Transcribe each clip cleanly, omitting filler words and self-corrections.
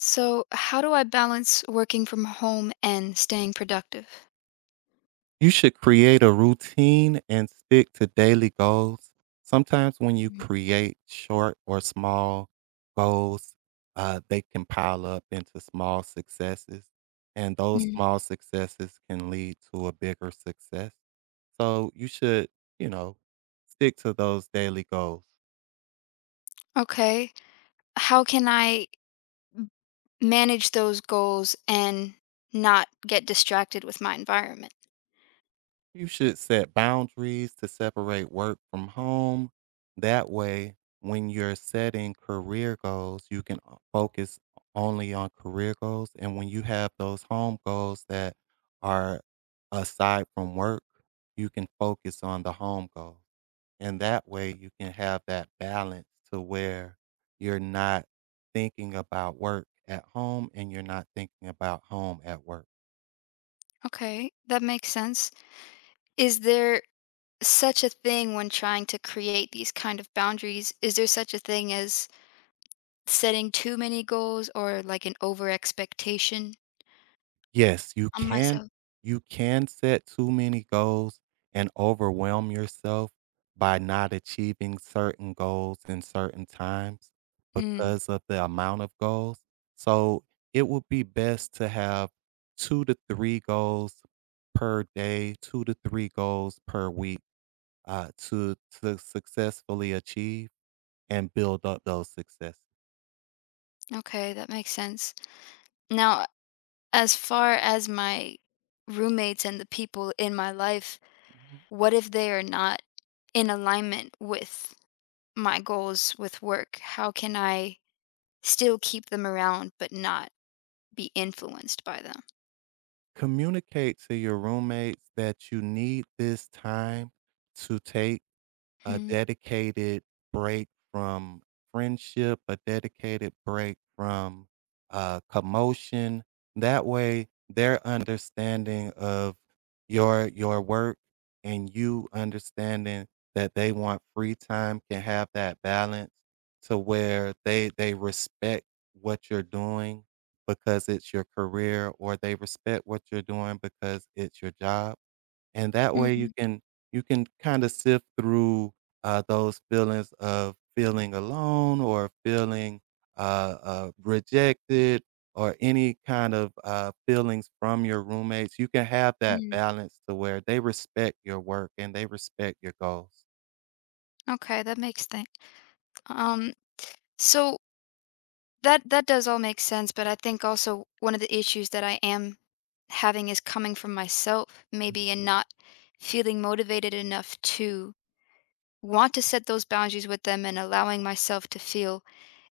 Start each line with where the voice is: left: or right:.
left: So, how do I balance working from home and staying productive?
right: You should create a routine and stick to daily goals. Sometimes when you
left: Mm.
right: create short or small goals, they can pile up into small successes, and those
left: Mm.
right: small successes can lead to a bigger success. So you should, you know, stick to those daily goals.
left: Okay. How can I manage those goals and not get distracted with my environment?
right: You should set boundaries to separate work from home. That way, when you're setting career goals, you can focus only on career goals. And when you have those home goals that are aside from work, you can focus on the home goals. And that way, you can have that balance to where you're not thinking about work at home and you're not thinking about home at work.
left: Okay, that makes sense. Is there such a thing when trying to create these kind of boundaries? Is there such a thing as setting too many goals or like an over expectation
right: Yes,
left: on myself?
right: you can set too many goals and overwhelm yourself by not achieving certain goals in certain times
left: Mm,
right: because of the amount of goals. So, it would be best to have 2 to 3 goals per day, 2 to 3 goals per week, uh, to to successfully achieve and build up those successes.
left: okay, that makes sense. Now, as far as my roommates and the people in my life,
right: Mhm.
left: what if they are not in alignment with my goals with work? How can I still keep them around but not be influenced by them?
right: Communicate to your roommates that you need this time to take a
left: Mm,
right: dedicated break from friendship, a dedicated break from commotion. That way, their understanding of your work and you understanding that they want free time can have that balance to where they respect what you're doing because it's your career or they respect what you're doing because it's your job, and that way
left: mm,
right: you can kinda sift through, those feelings of feeling alone or feeling, rejected or any kind of, feelings from your roommates. You can have that
left: mm.
right: balance to where they respect your work and they respect your goals.
left: Okay, that makes sense. Um, so that that does all make sense, but I think also one of the issues that I am having is coming from myself, maybe, and not feeling motivated enough to want to set those boundaries with them and allowing myself to feel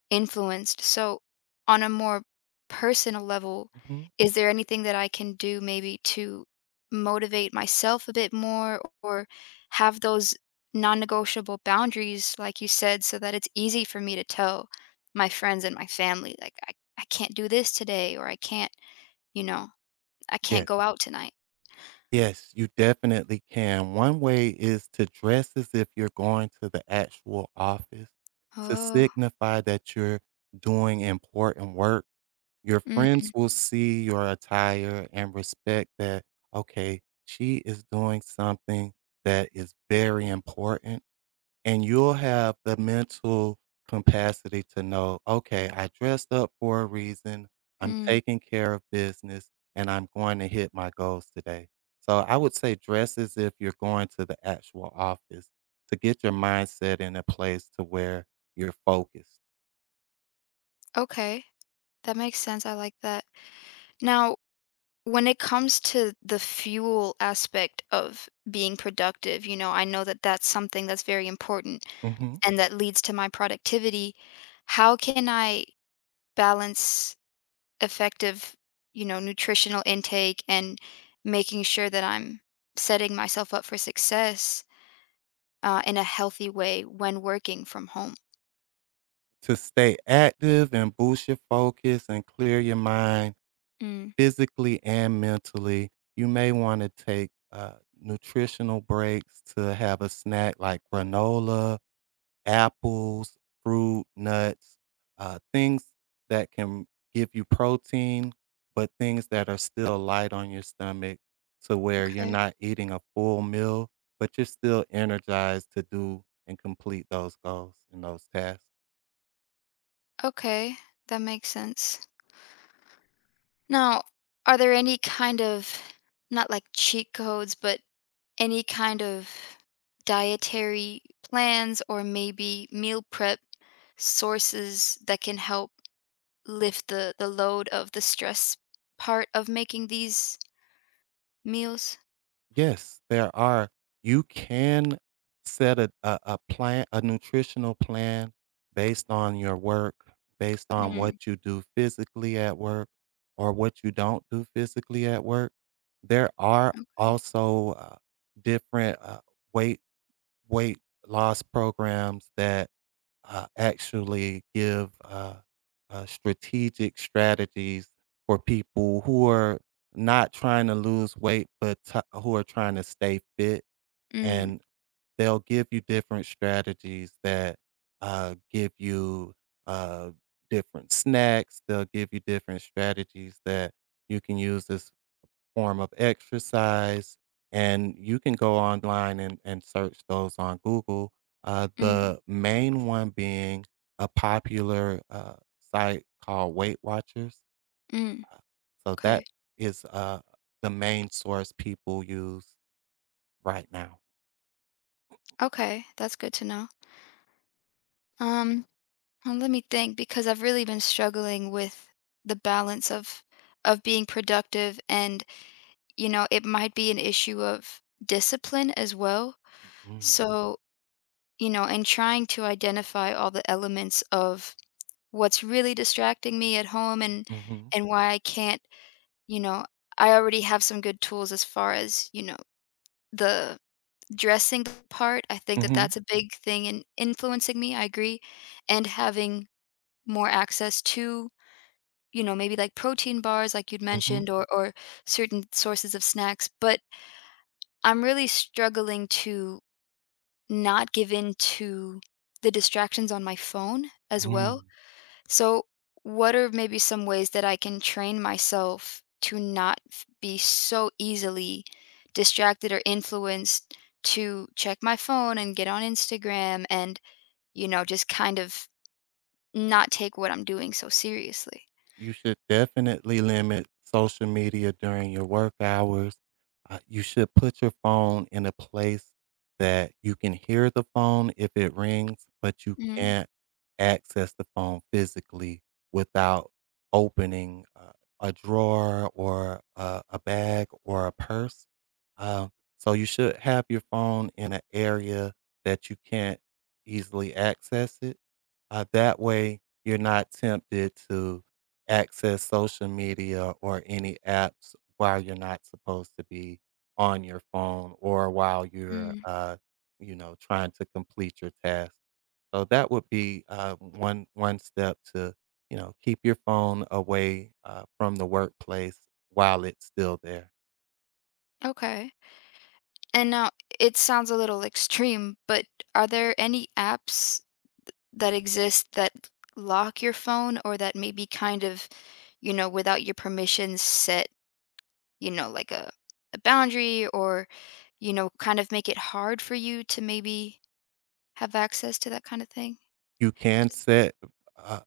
left: influenced. So, on a more personal level,
right: Mhm.
left: is there anything that I can do maybe to motivate myself a bit more or have those non negotiable boundaries, like you said, so that it's easy for me to tell my friends and my family, like, I can't do this today, or I can't, you know, I can't
right: Yeah.
left: go out tonight?
right: Yes, you definitely can. One way is to dress as if you're going to the actual office to
left: Oh,
right: signify that you're doing important work. Your
left: mm,
right: friends will see your attire and respect that, okay, she is doing something that is very important. And you'll have the mental capacity to know, okay, I dressed up for a reason. I'm
left: mm.
right: taking care of business and I'm going to hit my goals today. So I would say dress as if you're going to the actual office to get your mindset in a place to where you're focused.
left: Okay. That makes sense. I like that. Now, when it comes to the fuel aspect of being productive, I know that that's something that's very important
right: Mhm.
left: and that leads to my productivity. How can I balance effective, nutritional intake and making sure that I'm setting myself up for success in a healthy way when working from home?
right: To stay active and boost your focus and clear your mind
left: Mm.
right: physically and mentally, you may want to take nutritional breaks to have a snack like granola, apples, fruit, nuts, things that can give you protein, but things that are still light on your stomach to where you're
left: Okay.
right: not eating a full meal, but you're still energized to do and complete those goals and those tasks.
left: Okay. That makes sense. Now, are there any kind of not like cheat codes, but any kind of dietary plans or maybe meal prep sources that can help lift the load of the stress part of making these meals?
right: Yes, there are. You can set a plan, a nutritional plan based on your work, based on
left: Mm.
right: what you do physically at work or what you don't do physically at work. There are
left: Okay.
right: also different weight weight loss programs that actually give strategic strategies for people who are not trying to lose weight, but who are trying to stay fit.
left: Mm,
right: And they'll give you different strategies that give you uh, different snacks. They'll give you different strategies that you can use as form of exercise, and you can go online and search those on Google. Uh,
left: mm,
right: the main one being a popular site called Weight Watchers.
left: mm.
right: So
left: Okay.
right: that is the main source people use right now.
left: Okay, that's good to know. Um, well, let me think because I've really been struggling with the balance of being productive and it might be an issue of discipline as well.
right: Mm.
left: So, and trying to identify all the elements of what's really distracting me at home and
right: Hmm.
left: and why I can't, you know, I already have some good tools as far as, the dressing part. I think that
right: Hmm.
left: that's a big thing in influencing me. I agree. And having more access to, maybe like protein bars like you'd
right: Hmm.
left: mentioned or certain sources of snacks, but I'm really struggling to not given to the distractions on my phone as
right: Hmm.
left: well. So, what are maybe some ways that I can train myself to not be so easily distracted or influenced to check my phone and get on Instagram and, just kind of not take what I'm doing so seriously?
right: You should definitely limit social media during your work hours. You should put your phone in a place that you can hear the phone if it rings, but you
left: Mm,
right: can't access the phone physically without opening a drawer or a bag or a purse. Um, so you should have your phone in an area that you can't easily access it. That way, you're not tempted to access social media or any apps while you're not supposed to be on your phone or while you're,
left: mm,
right: trying to complete your task. So that would be one step to, keep your phone away from the workplace while it's still there.
left: okay. And now it sounds a little extreme, but are there any apps that exist that lock your phone or that maybe kind of, without your permission set, like a boundary or, kind of make it hard for you to maybe have access to that kind of thing?
right: You can set a,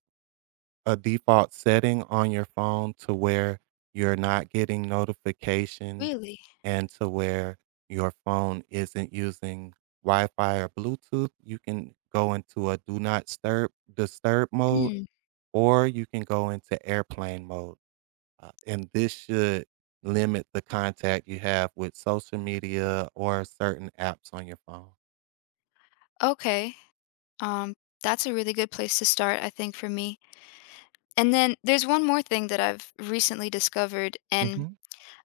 right: a default setting on your phone to where you're not getting notifications
left: Really?
right: and to where your phone isn't using Wi-Fi or Bluetooth, you can go into a do not disturb mode,
left: Mm.
right: or you can go into airplane mode. And this should limit the contact you have with social media or certain apps on your phone.
left: Okay. Um, that's a really good place to start, I think, for me. And then there's one more thing that I've recently discovered, and
right: Hmm.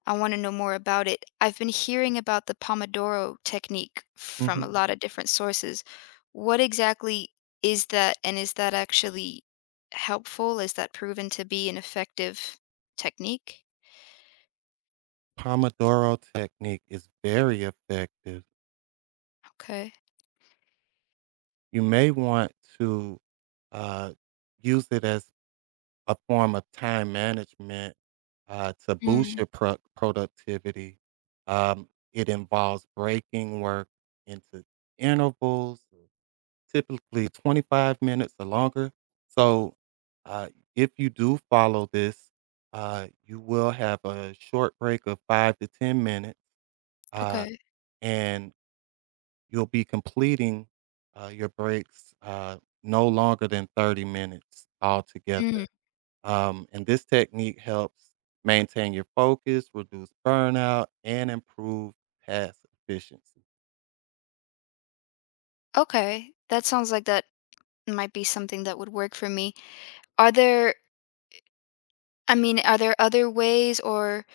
left: I wanna know more about it. I've been hearing about the Pomodoro technique from
right: Hmm.
left: a lot of different sources. What exactly is that, and is that actually helpful? Is that proven to be an effective technique?
right: Pomodoro technique is very effective.
left: Okay.
right: You may want to uh, use it as a form of time management, to boost
left: Mm,
right: your productivity. It involves breaking work into intervals, typically 25 minutes or longer. So, uh, if you do follow this, you will have a short break of 5 to 10 minutes, uh,
left: okay.
right: and you'll be completing your breaks no longer than 30 minutes
left: Mm,
right: altogether. And this technique helps maintain your focus, reduce burnout, and improve task efficiency.
left: okay. That sounds like that might be something that would work for me. Are there I mean, are there other ways, or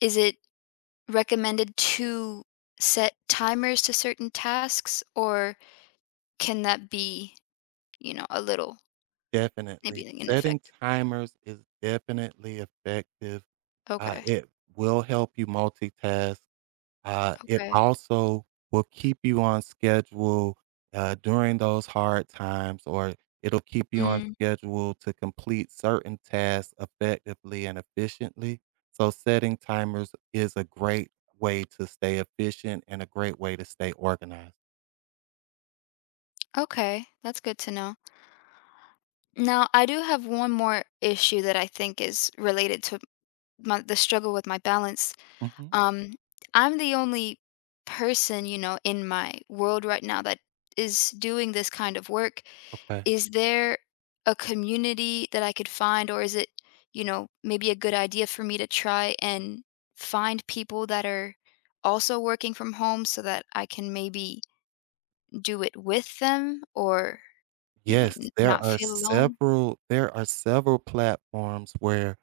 left: is it recommended to set timers to certain tasks, or can that be a little,
right: Definitely.
left: maybe like an
right: Setting
left: effect.
right: timers is definitely effective. Uh,
left: Okay,
right: it will help you multitask. It
left: okay.
right: also will keep you on schedule, during those hard times, or it'll keep you on
left: Mm,
right: schedule to complete certain tasks effectively and efficiently. So setting timers is a great way to stay efficient and a great way to stay organized.
left: okay, that's good to know. Now, I do have one more issue that I think is related to my the struggle with my balance.
right: Mhm.
left: Um, I'm the only person, in my world right now that is doing this kind of work.
right: Okay.
left: Is there a community that I could find, or is it, maybe a good idea for me to try and find people that are also working from home so that I can maybe do it with them or,
right: Yes,
left: not feel alone?
right: there are several platforms where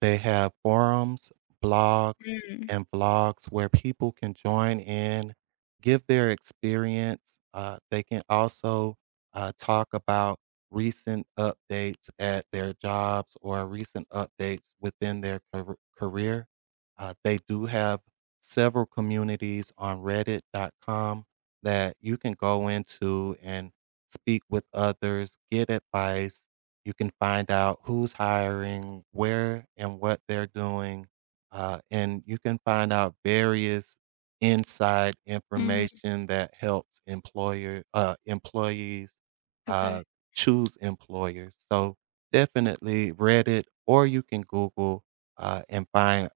right: they have forums, blogs,
left: Mm,
right: and vlogs where people can join in, give their experience. They can also talk about recent updates at their jobs or recent updates within their career. They do have several communities on reddit.com that you can go into and speak with others, get advice, you can find out who's hiring, where and what they're doing, and you can find out various inside
left: mm,
right: information that helps employer employees uh,
left: okay.
right: choose employers. So definitely Reddit, or you can Google and find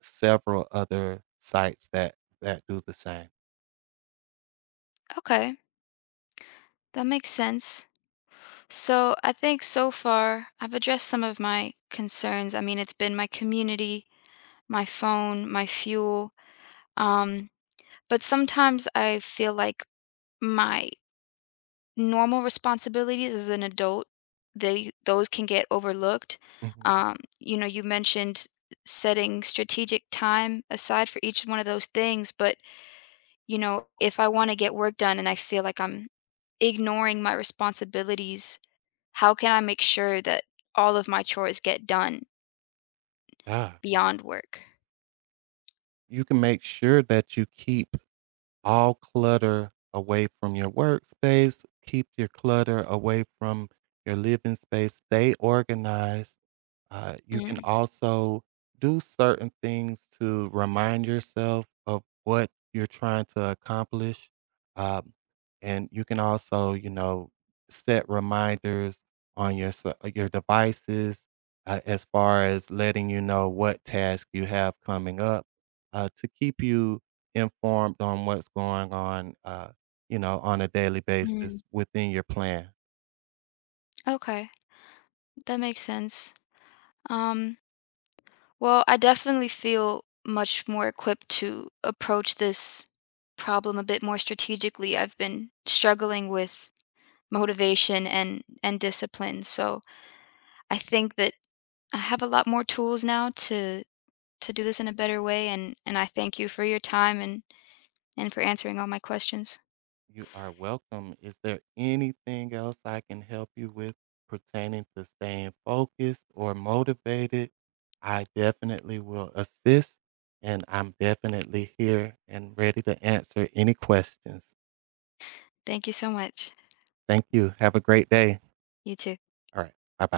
right: several other sites that do the same.
left: Okay. That makes sense. So I think so far I've addressed some of my concerns. I mean, it's been my community, my phone, my fuel. Um, but sometimes I feel like my normal responsibilities as an adult, they those can get overlooked.
right: Mhm.
left: You mentioned setting strategic time aside for each one of those things, but if I want to get work done and I feel like I'm ignoring my responsibilities, how can I make sure that all of my chores get done
right: Yeah,
left: beyond work?
right: you can make sure that you keep all clutter away from your workspace. Keep your clutter away from your living space. Stay organized. You can
left: Mm.
right: also do certain things to remind yourself of what you're trying to accomplish. Um, and you can also, set reminders on your your devices as far as letting you know what task you have coming up to keep you informed on what's going on, on a daily
left: Mm.
right: basis within your plan.
left: Okay, that makes sense. Um, Well, I definitely feel much more equipped to approach this problem a bit more strategically. I've been struggling with motivation and discipline. So, I think that I have a lot more tools now to do this in a better way and I thank you for your time and for answering all my questions.
right: You are welcome. Is there anything else I can help you with pertaining to staying focused or motivated? I definitely will assist, and I'm definitely here and ready to answer any questions.
left: Thank you so much.
right: Thank you. Have a great day.
left: You too.
right: All right. Bye bye.